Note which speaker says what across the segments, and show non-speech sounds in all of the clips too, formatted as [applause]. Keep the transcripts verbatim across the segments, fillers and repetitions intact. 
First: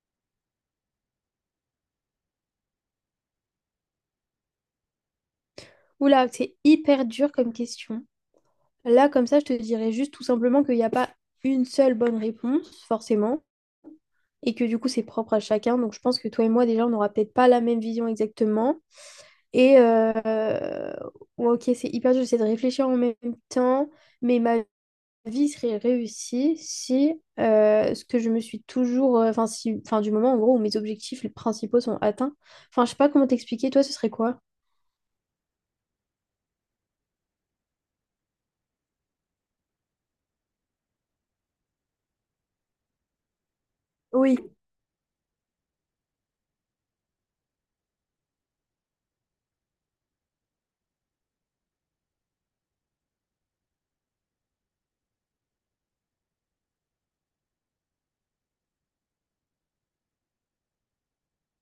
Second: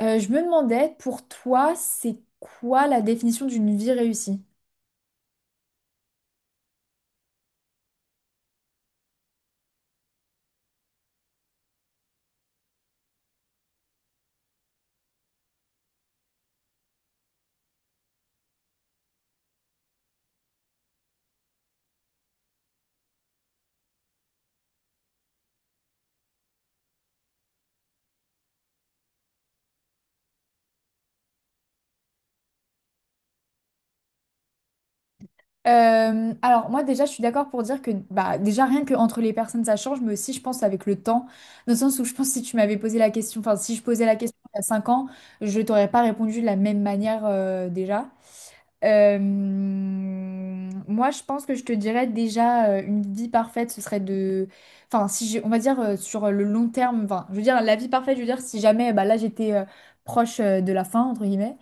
Speaker 1: Euh, je me demandais, pour toi, c'est quoi la définition d'une vie réussie?
Speaker 2: Oula, c'est hyper dur comme question. Là, comme ça, je te dirais juste tout simplement qu'il n'y a pas une seule bonne réponse, forcément, et que du coup, c'est propre à chacun. Donc, je pense que toi et moi, déjà, on n'aura peut-être pas la même vision exactement. Et euh, ouais, ok, c'est hyper dur, j'essaie de réfléchir en même temps, mais ma vie serait réussie si euh, ce que je me suis toujours, euh, enfin, si, enfin, du moment en gros où mes objectifs principaux sont atteints. Enfin, je sais pas comment t'expliquer, toi, ce serait quoi?
Speaker 1: Euh, alors moi déjà je suis d'accord pour dire que bah déjà rien que entre les personnes ça change, mais aussi je pense avec le temps, dans le sens où je pense que si tu m'avais posé la question, enfin si je posais la
Speaker 2: Oui,
Speaker 1: question il y a cinq ans, je t'aurais pas répondu de la même manière, euh, déjà. Euh, moi, je pense que je te dirais déjà, euh, une vie parfaite, ce serait de, enfin, si j'ai- on va dire, euh, sur le long terme, enfin, je veux dire la vie parfaite, je veux dire si jamais, bah là, j'étais, euh, proche, euh, de la fin entre guillemets.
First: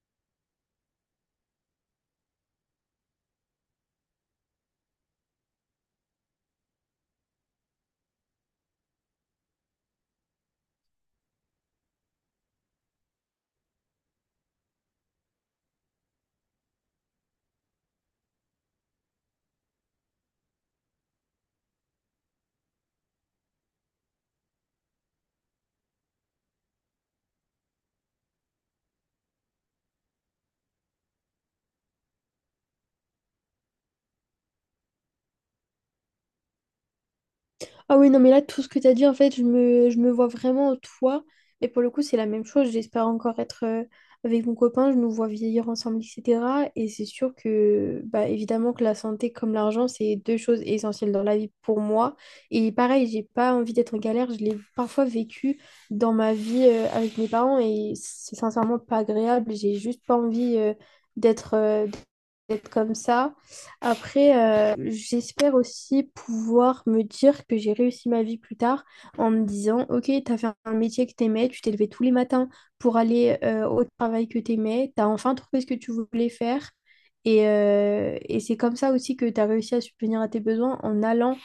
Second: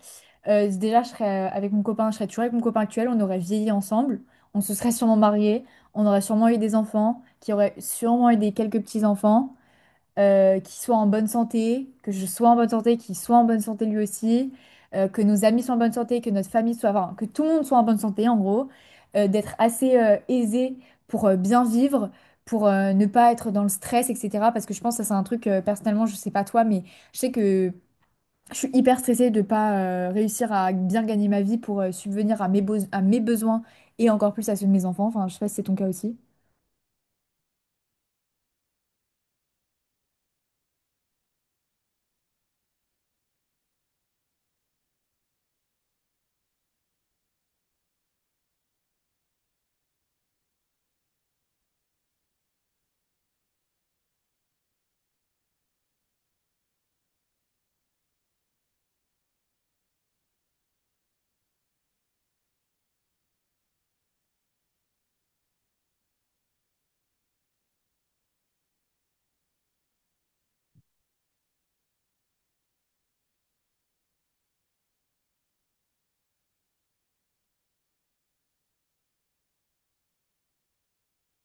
Speaker 1: euh, Déjà, je serais, euh, avec mon copain, je serais toujours avec mon copain actuel, on aurait vieilli ensemble, on se serait sûrement mariés, on aurait sûrement eu des enfants, qui auraient sûrement eu des quelques petits enfants, euh, qu'il soit en bonne santé, que je sois en bonne santé, qu'il soit en bonne santé lui aussi, euh, que nos amis soient en bonne santé, que notre famille soit, enfin, que tout le monde soit en bonne santé, en gros, euh, d'être assez, euh, aisé pour, euh, bien vivre, pour euh, ne pas être dans le stress, et cetera. Parce que je pense que ça, c'est un truc, euh, personnellement, je sais pas toi, mais je sais que je suis hyper stressée de pas euh, réussir à bien gagner ma vie pour euh, subvenir à mes, beaux- à mes besoins et encore plus à ceux de mes enfants. Enfin, je sais pas si c'est ton cas aussi.
Speaker 2: Ah oui, non, mais là, tout ce que tu as dit, en fait, je me, je me vois vraiment toi. Et pour le coup, c'est la même chose. J'espère encore être euh, avec mon copain, je nous vois vieillir ensemble, et cetera. Et c'est sûr que, bah, évidemment, que la santé comme l'argent, c'est deux choses essentielles dans la vie pour moi. Et pareil, j'ai pas envie d'être en galère. Je l'ai parfois vécu dans ma vie euh, avec mes parents et c'est sincèrement pas agréable. J'ai juste pas envie euh, d'être, euh, être comme ça. Après, euh, j'espère aussi pouvoir me dire que j'ai réussi ma vie plus tard en me disant, ok, t'as fait un métier que t'aimais, tu t'es levé tous les matins pour aller euh, au travail que t'aimais, t'as enfin trouvé ce que tu voulais faire. Et, euh, et c'est comme ça aussi que t'as réussi à subvenir à tes besoins en allant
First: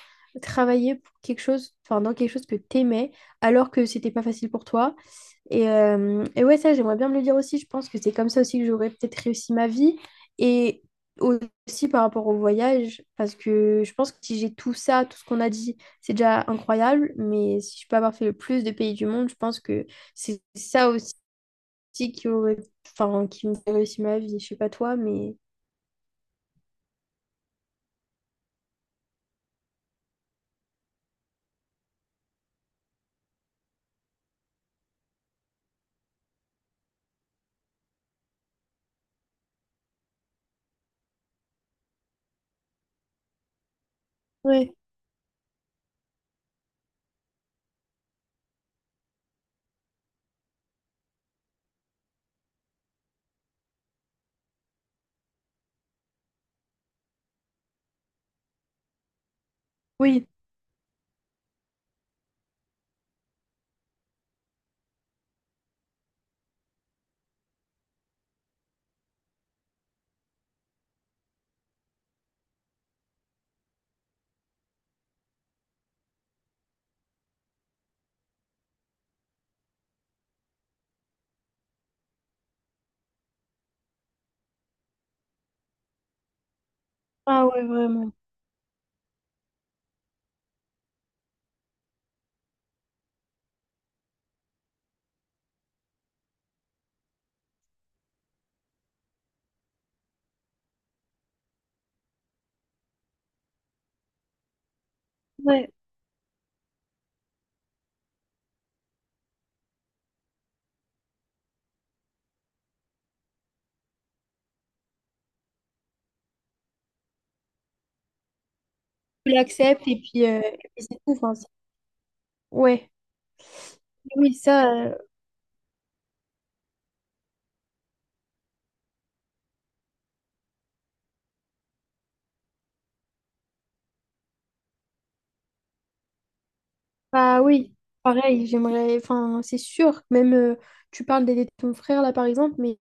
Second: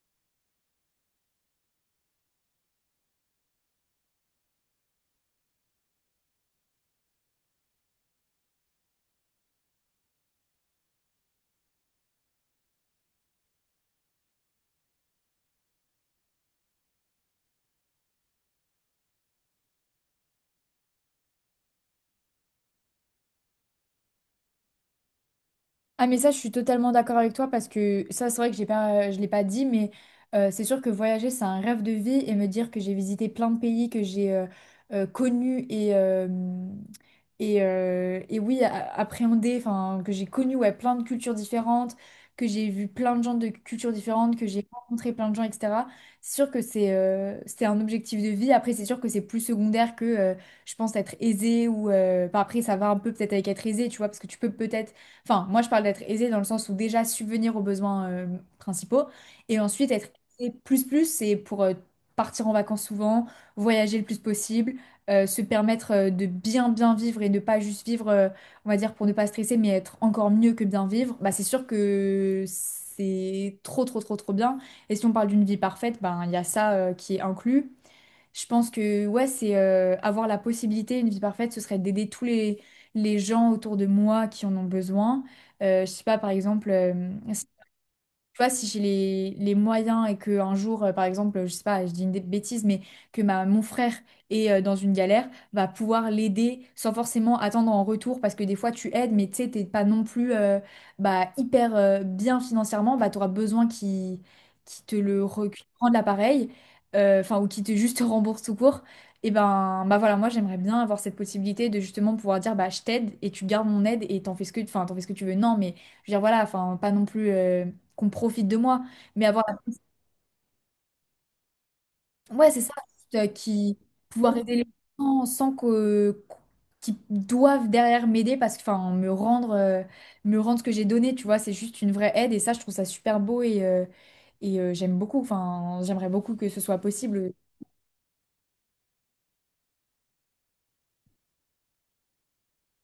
Speaker 2: travailler pour quelque chose, enfin dans quelque chose que t'aimais, alors que c'était pas facile pour toi. Et, euh, et ouais, ça, j'aimerais bien me le dire aussi. Je pense que c'est comme ça aussi que j'aurais peut-être réussi ma vie. Et aussi par rapport au voyage, parce que je pense que si j'ai tout ça, tout ce qu'on a dit, c'est déjà incroyable. Mais si je peux avoir fait le plus de pays du monde, je pense que c'est ça aussi qui aurait, enfin, qui me fait réussir ma vie. Je sais pas toi, mais
Speaker 1: Ah mais ça, je suis totalement d'accord avec toi parce que ça, c'est vrai que j'ai pas, je l'ai pas dit, mais euh, c'est sûr que voyager, c'est un rêve de vie et me dire que j'ai visité plein de pays que j'ai euh, euh, connus et, euh, et, euh, et oui, a- appréhendé, enfin, que j'ai connu, ouais, plein de cultures différentes, que j'ai vu plein de gens de cultures différentes, que j'ai
Speaker 2: Ouais.
Speaker 1: rencontré plein de gens, et cetera. C'est sûr que c'est euh, c'est un objectif de vie. Après, c'est sûr que c'est plus secondaire que euh, je pense être aisé ou euh, enfin, après, ça va un peu peut-être avec être aisé, tu vois, parce que tu peux peut-être. Enfin, moi, je parle d'être aisé dans le sens où déjà subvenir aux besoins, euh, principaux. Et ensuite, être
Speaker 2: Oui.
Speaker 1: aisé plus plus, c'est pour euh, partir en vacances souvent, voyager le plus possible, euh, se permettre, euh, de bien bien vivre et de pas juste vivre, euh, on va dire, pour ne pas stresser, mais être encore mieux que bien vivre. Bah, c'est sûr que c'est trop trop trop trop bien. Et si on parle d'une vie parfaite, ben, il y a ça, euh, qui est inclus. Je pense que, ouais, c'est euh, avoir la possibilité, une vie parfaite, ce serait d'aider tous les, les gens autour de moi qui en ont besoin. Euh, je sais pas, par exemple, euh,
Speaker 2: Ah ouais, vraiment.
Speaker 1: tu vois, si j'ai les, les moyens et que un jour, euh, par exemple, je sais pas, je dis une dé- bêtise, mais que ma, mon frère est, euh, dans une galère, va pouvoir l'aider sans forcément attendre en retour, parce que des fois tu aides, mais tu sais, t'es pas non plus, euh, bah, hyper euh, bien financièrement, bah, tu auras besoin qu'il qu'il te le re- qu'il te
Speaker 2: Ouais.
Speaker 1: rende l'appareil, euh, enfin, ou qu'il te juste [laughs] rembourse tout court. Et ben, bah voilà, moi j'aimerais bien avoir cette possibilité de justement pouvoir dire, bah je t'aide et tu gardes mon aide et t'en fais ce que, enfin, t'en fais ce que tu veux. Non, mais je veux dire, voilà, enfin, pas non plus, euh, qu'on profite de moi. Mais
Speaker 2: Tu
Speaker 1: avoir,
Speaker 2: l'acceptes et puis, euh, et puis c'est tout. Enfin, c'est-
Speaker 1: ouais, c'est ça,
Speaker 2: ouais,
Speaker 1: juste, euh, qui,
Speaker 2: oui,
Speaker 1: pouvoir aider les
Speaker 2: ça.
Speaker 1: gens sans que, qu'ils doivent derrière m'aider parce que, enfin, me rendre, euh, me rendre ce que j'ai donné, tu vois, c'est juste une vraie aide et ça, je trouve ça super beau, et, euh, et euh, j'aime beaucoup, enfin, j'aimerais beaucoup que ce soit possible.
Speaker 2: Bah oui, pareil, j'aimerais, enfin, c'est sûr, même euh, tu parles d'aider ton frère là par exemple, mais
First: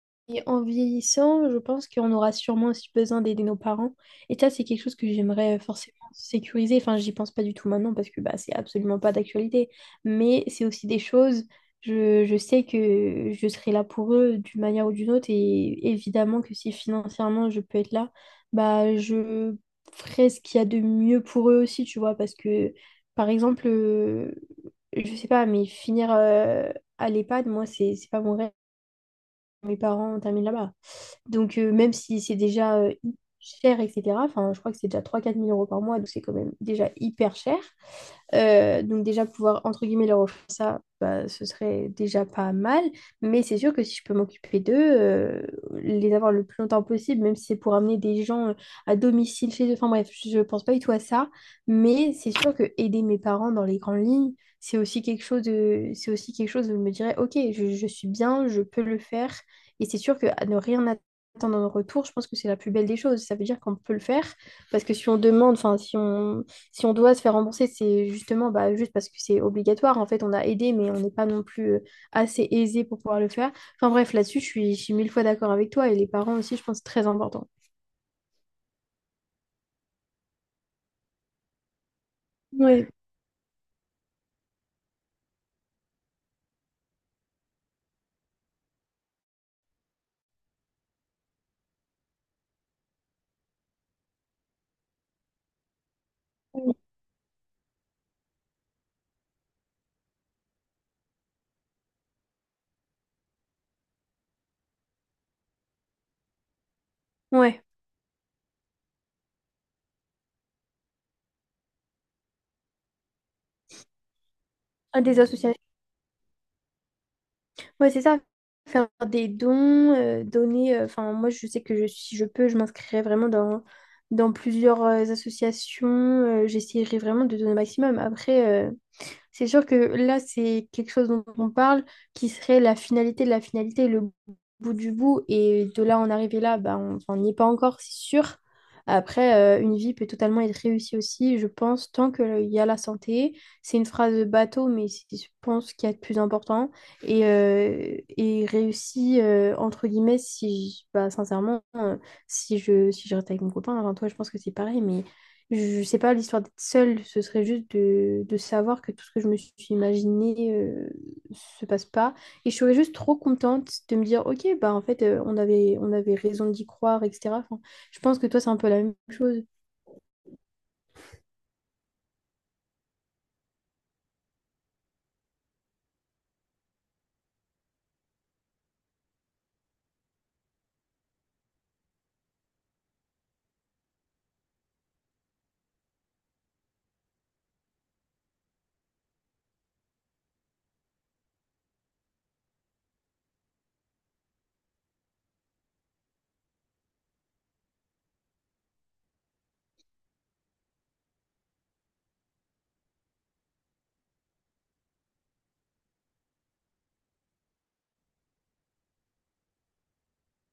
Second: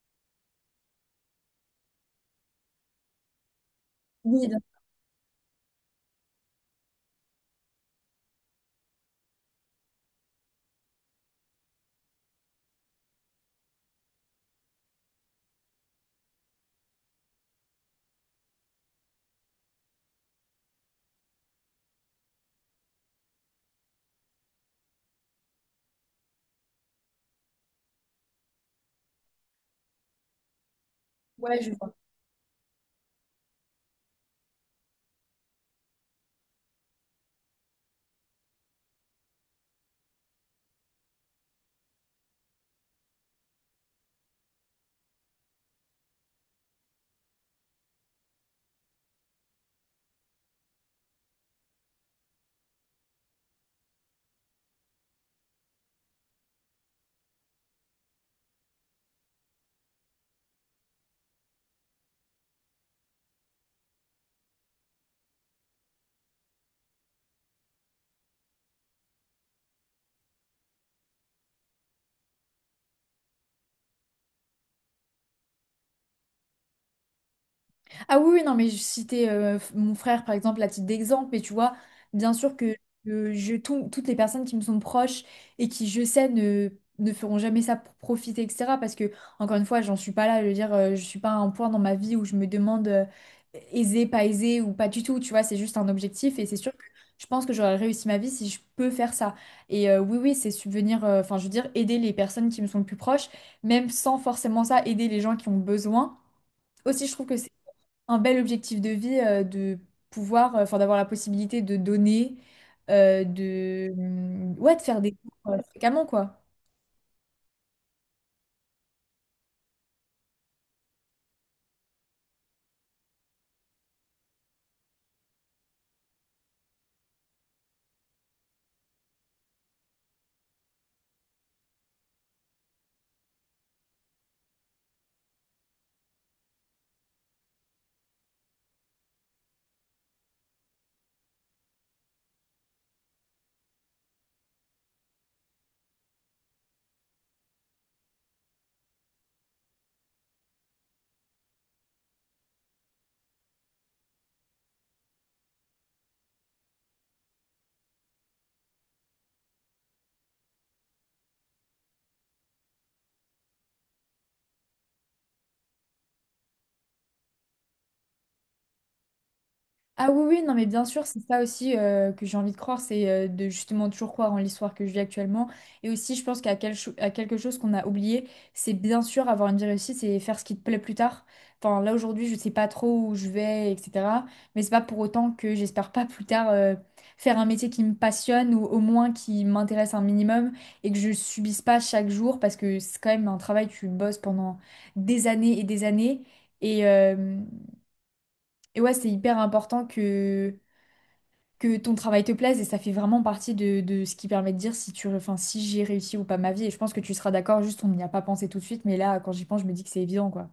Speaker 2: en vieillissant, je pense qu'on aura sûrement aussi besoin d'aider nos parents. Et
Speaker 1: Oui,
Speaker 2: ça,
Speaker 1: bien
Speaker 2: c'est quelque
Speaker 1: sûr,
Speaker 2: chose que j'aimerais euh, forcément sécuriser. Enfin, j'y pense pas du tout maintenant parce que bah, c'est absolument pas d'actualité. Mais c'est aussi des choses, je, je sais que je serai là pour eux d'une manière ou d'une autre. Et évidemment que si financièrement je peux être là, bah je ferai ce qu'il y a de mieux pour eux aussi, tu vois, parce que. Par exemple, euh, je sais pas, mais finir euh, à l'EHPAD, moi, c'est c'est pas mon rêve. Mes parents terminent là-bas. Donc,
Speaker 1: ouais, je
Speaker 2: euh,
Speaker 1: vois.
Speaker 2: même si c'est déjà euh, cher, et cetera, enfin, je crois que c'est déjà trois quatre mille euros par mois, donc c'est quand même déjà hyper cher. Euh, donc déjà pouvoir entre guillemets leur offrir ça, bah, ce serait déjà pas mal. Mais c'est sûr que si je peux m'occuper d'eux, euh, les avoir le plus longtemps possible, même si c'est pour amener des gens euh, à domicile chez eux. Enfin bref, je je pense pas du tout à ça. Mais c'est sûr que aider mes parents dans les grandes lignes, c'est aussi quelque chose de, c'est aussi quelque chose où je me dirais, ok, je, je suis bien, je peux le faire. Et c'est sûr que à ne rien attendre un retour, je pense que c'est la plus belle des choses. Ça veut dire qu'on peut le faire parce que si on demande, enfin, si on, si on doit se faire rembourser, c'est justement bah, juste parce que c'est obligatoire. En fait, on a aidé, mais on n'est pas non plus euh, assez aisé pour pouvoir le faire. Enfin, bref, là-dessus, je suis, je suis mille fois d'accord avec toi et les parents aussi, je pense, c'est très important.
Speaker 1: Ah oui, oui, non, mais je citais, euh, f- mon frère, par exemple, à titre d'exemple, mais tu vois, bien sûr que
Speaker 2: Ouais.
Speaker 1: euh, je, tout- toutes les personnes qui me sont proches et qui, je sais, ne, ne feront jamais ça pour profiter, et cetera. Parce que, encore une fois, j'en suis pas là, je veux dire, euh, je suis pas à un point dans ma vie où je me demande, euh, aisé, pas aisé ou pas du tout, tu vois, c'est juste un objectif et c'est sûr que je pense que j'aurais réussi ma vie si je peux faire ça. Et euh, oui, oui, c'est subvenir, euh, enfin, je veux dire, aider les personnes qui me sont le plus proches, même sans forcément ça, aider les gens qui ont besoin. Aussi, je trouve que c'est
Speaker 2: Ouais,
Speaker 1: un bel objectif de vie, euh, de pouvoir, euh, enfin d'avoir la possibilité de donner, euh, de, mm, ouais, de
Speaker 2: à
Speaker 1: faire des
Speaker 2: des
Speaker 1: cours,
Speaker 2: associations.
Speaker 1: euh, fréquemment, quoi.
Speaker 2: Ouais, c'est ça. Faire des dons, euh, donner. euh, Enfin, moi, je sais que je- si je peux, je m'inscrirai vraiment dans, dans plusieurs euh, associations. euh, j'essaierai vraiment de donner au maximum. Après. euh, C'est sûr que là, c'est quelque chose dont on parle qui serait la finalité de la finalité, le bout du bout. Et de là en arriver là, bah, on enfin, on n'y est pas encore, c'est sûr. Après, euh, une vie peut totalement être réussie aussi, je pense, tant qu'il y a la santé. C'est une phrase de bateau, mais c'est, je pense qu'il y a de plus important. Et, euh, et réussie, euh, entre guillemets, si, je- bah, sincèrement, euh, si je, si je reste avec mon copain, enfin, toi, je pense que c'est pareil, mais je sais pas, l'histoire d'être seule, ce serait juste de, de savoir que tout ce que je me suis imaginé euh, se passe pas. Et je serais juste trop contente de me dire, ok, bah en fait, euh, on avait, on avait raison d'y croire, et cetera. Enfin, je pense que toi, c'est un peu la même chose.
Speaker 1: Ah oui, oui, non, mais bien sûr, c'est ça aussi, euh, que j'ai envie de croire, c'est euh, de justement toujours croire en l'histoire que je vis actuellement. Et aussi, je pense qu'à quel cho- à quelque chose qu'on a oublié, c'est bien sûr avoir une vie réussite, c'est faire ce qui te plaît plus tard. Enfin, là aujourd'hui, je sais pas trop où je vais, et cetera. Mais c'est pas pour autant que j'espère pas plus tard, euh, faire un métier qui me passionne ou au moins qui m'intéresse un minimum et que je subisse pas chaque jour, parce que c'est quand même un travail, tu bosses pendant des années et des années. Et, euh, et ouais, c'est hyper important que que ton travail te plaise et ça fait vraiment partie de, de ce qui permet de dire si tu, enfin, si j'ai réussi ou pas ma vie. Et je pense que tu seras d'accord, juste on n'y a pas pensé tout de suite, mais là, quand j'y pense, je me dis que c'est évident, quoi.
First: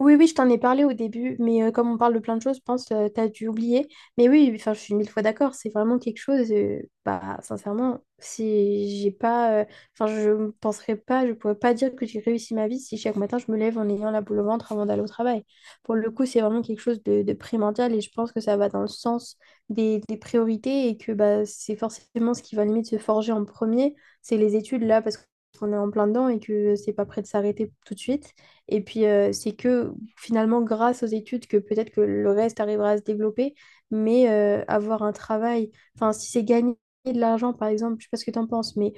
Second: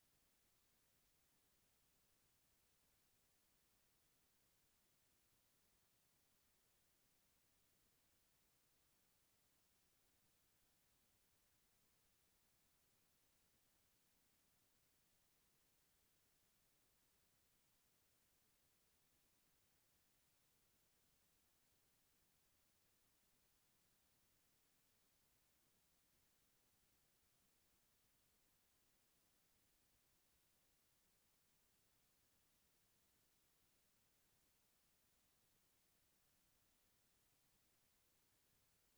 Speaker 2: Oui, oui, je t'en ai parlé au début, mais euh, comme on parle de plein de choses, je pense que tu as dû oublier. Mais oui, enfin, je suis mille fois d'accord, c'est vraiment quelque chose, euh, bah, sincèrement, si j'ai pas, euh, enfin, je ne penserais pas, je pourrais pas dire que j'ai réussi ma vie si chaque matin je me lève en ayant la boule au ventre avant d'aller au travail. Pour le coup, c'est vraiment quelque chose de, de primordial et je pense que ça va dans le sens des, des priorités et que bah, c'est forcément ce qui va limite se forger en premier, c'est les études là, parce qu'on est en plein dedans et que c'est pas prêt de s'arrêter tout de suite. Et puis, euh, c'est que finalement, grâce aux études, que peut-être que le reste arrivera à se développer, mais euh, avoir un travail, enfin, si c'est gagner de l'argent, par exemple, je sais pas ce que tu en penses, mais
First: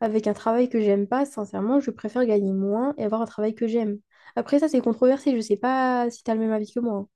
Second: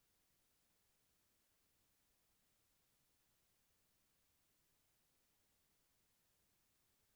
Speaker 2: avec un travail que j'aime pas, sincèrement, je préfère gagner moins et avoir un travail que j'aime. Après, ça, c'est controversé, je sais pas si tu as le même avis que moi.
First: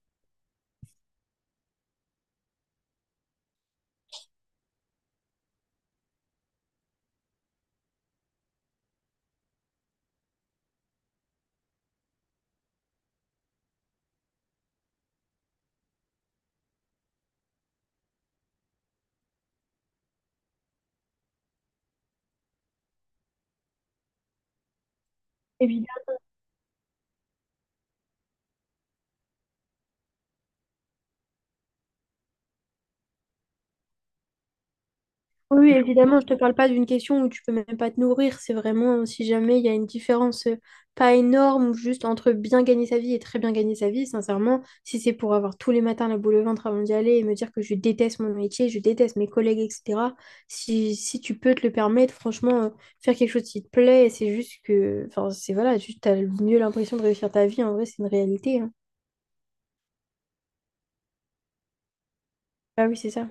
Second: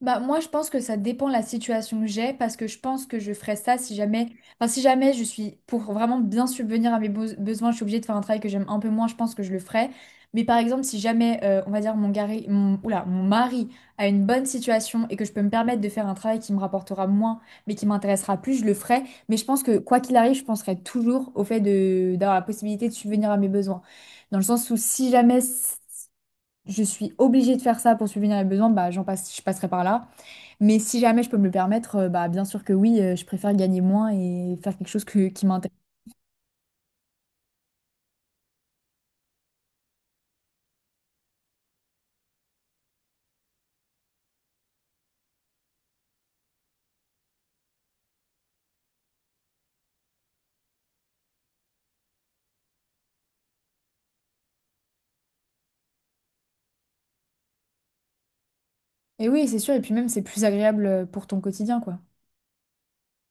Speaker 1: Bah, moi, je pense que ça dépend de la situation que j'ai, parce que je pense que je ferais ça si jamais, enfin, si jamais je suis, pour vraiment bien subvenir à mes beaux- besoins, je suis obligée de faire un travail que j'aime un peu moins, je pense que je le ferais. Mais par exemple, si jamais, euh, on va dire, mon, gari- mon, oula, mon mari a une bonne situation et que je peux me permettre de faire un travail qui me rapportera moins, mais qui m'intéressera plus, je le ferai. Mais je pense que, quoi qu'il arrive, je penserai toujours au fait de, d'avoir la possibilité de subvenir à mes besoins. Dans le sens où si jamais, c- je suis obligée de faire ça pour subvenir à mes besoins, bah, j'en passe, je passerai par là. Mais si jamais je peux me le permettre, euh, bah bien sûr que oui, euh, je préfère gagner moins et faire quelque chose que- qui
Speaker 2: Oui, oui,
Speaker 1: m'intéresse.
Speaker 2: évidemment, je te parle pas d'une question où tu peux même pas te nourrir. C'est vraiment euh, si jamais il y a une différence euh, pas énorme ou juste entre bien gagner sa vie et très bien gagner sa vie, sincèrement, si c'est pour avoir tous les matins la boule au ventre avant d'y aller et me dire que je déteste mon métier, je déteste mes collègues, et cetera. Si, si tu peux te le permettre, franchement, euh, faire quelque chose qui te plaît, c'est juste que, enfin, c'est voilà, juste t'as mieux l'impression de réussir ta vie. En vrai, c'est une réalité, hein.
Speaker 1: Et oui, c'est sûr, et puis même c'est plus agréable, euh, pour ton quotidien, quoi.
Speaker 2: Ah oui, c'est ça.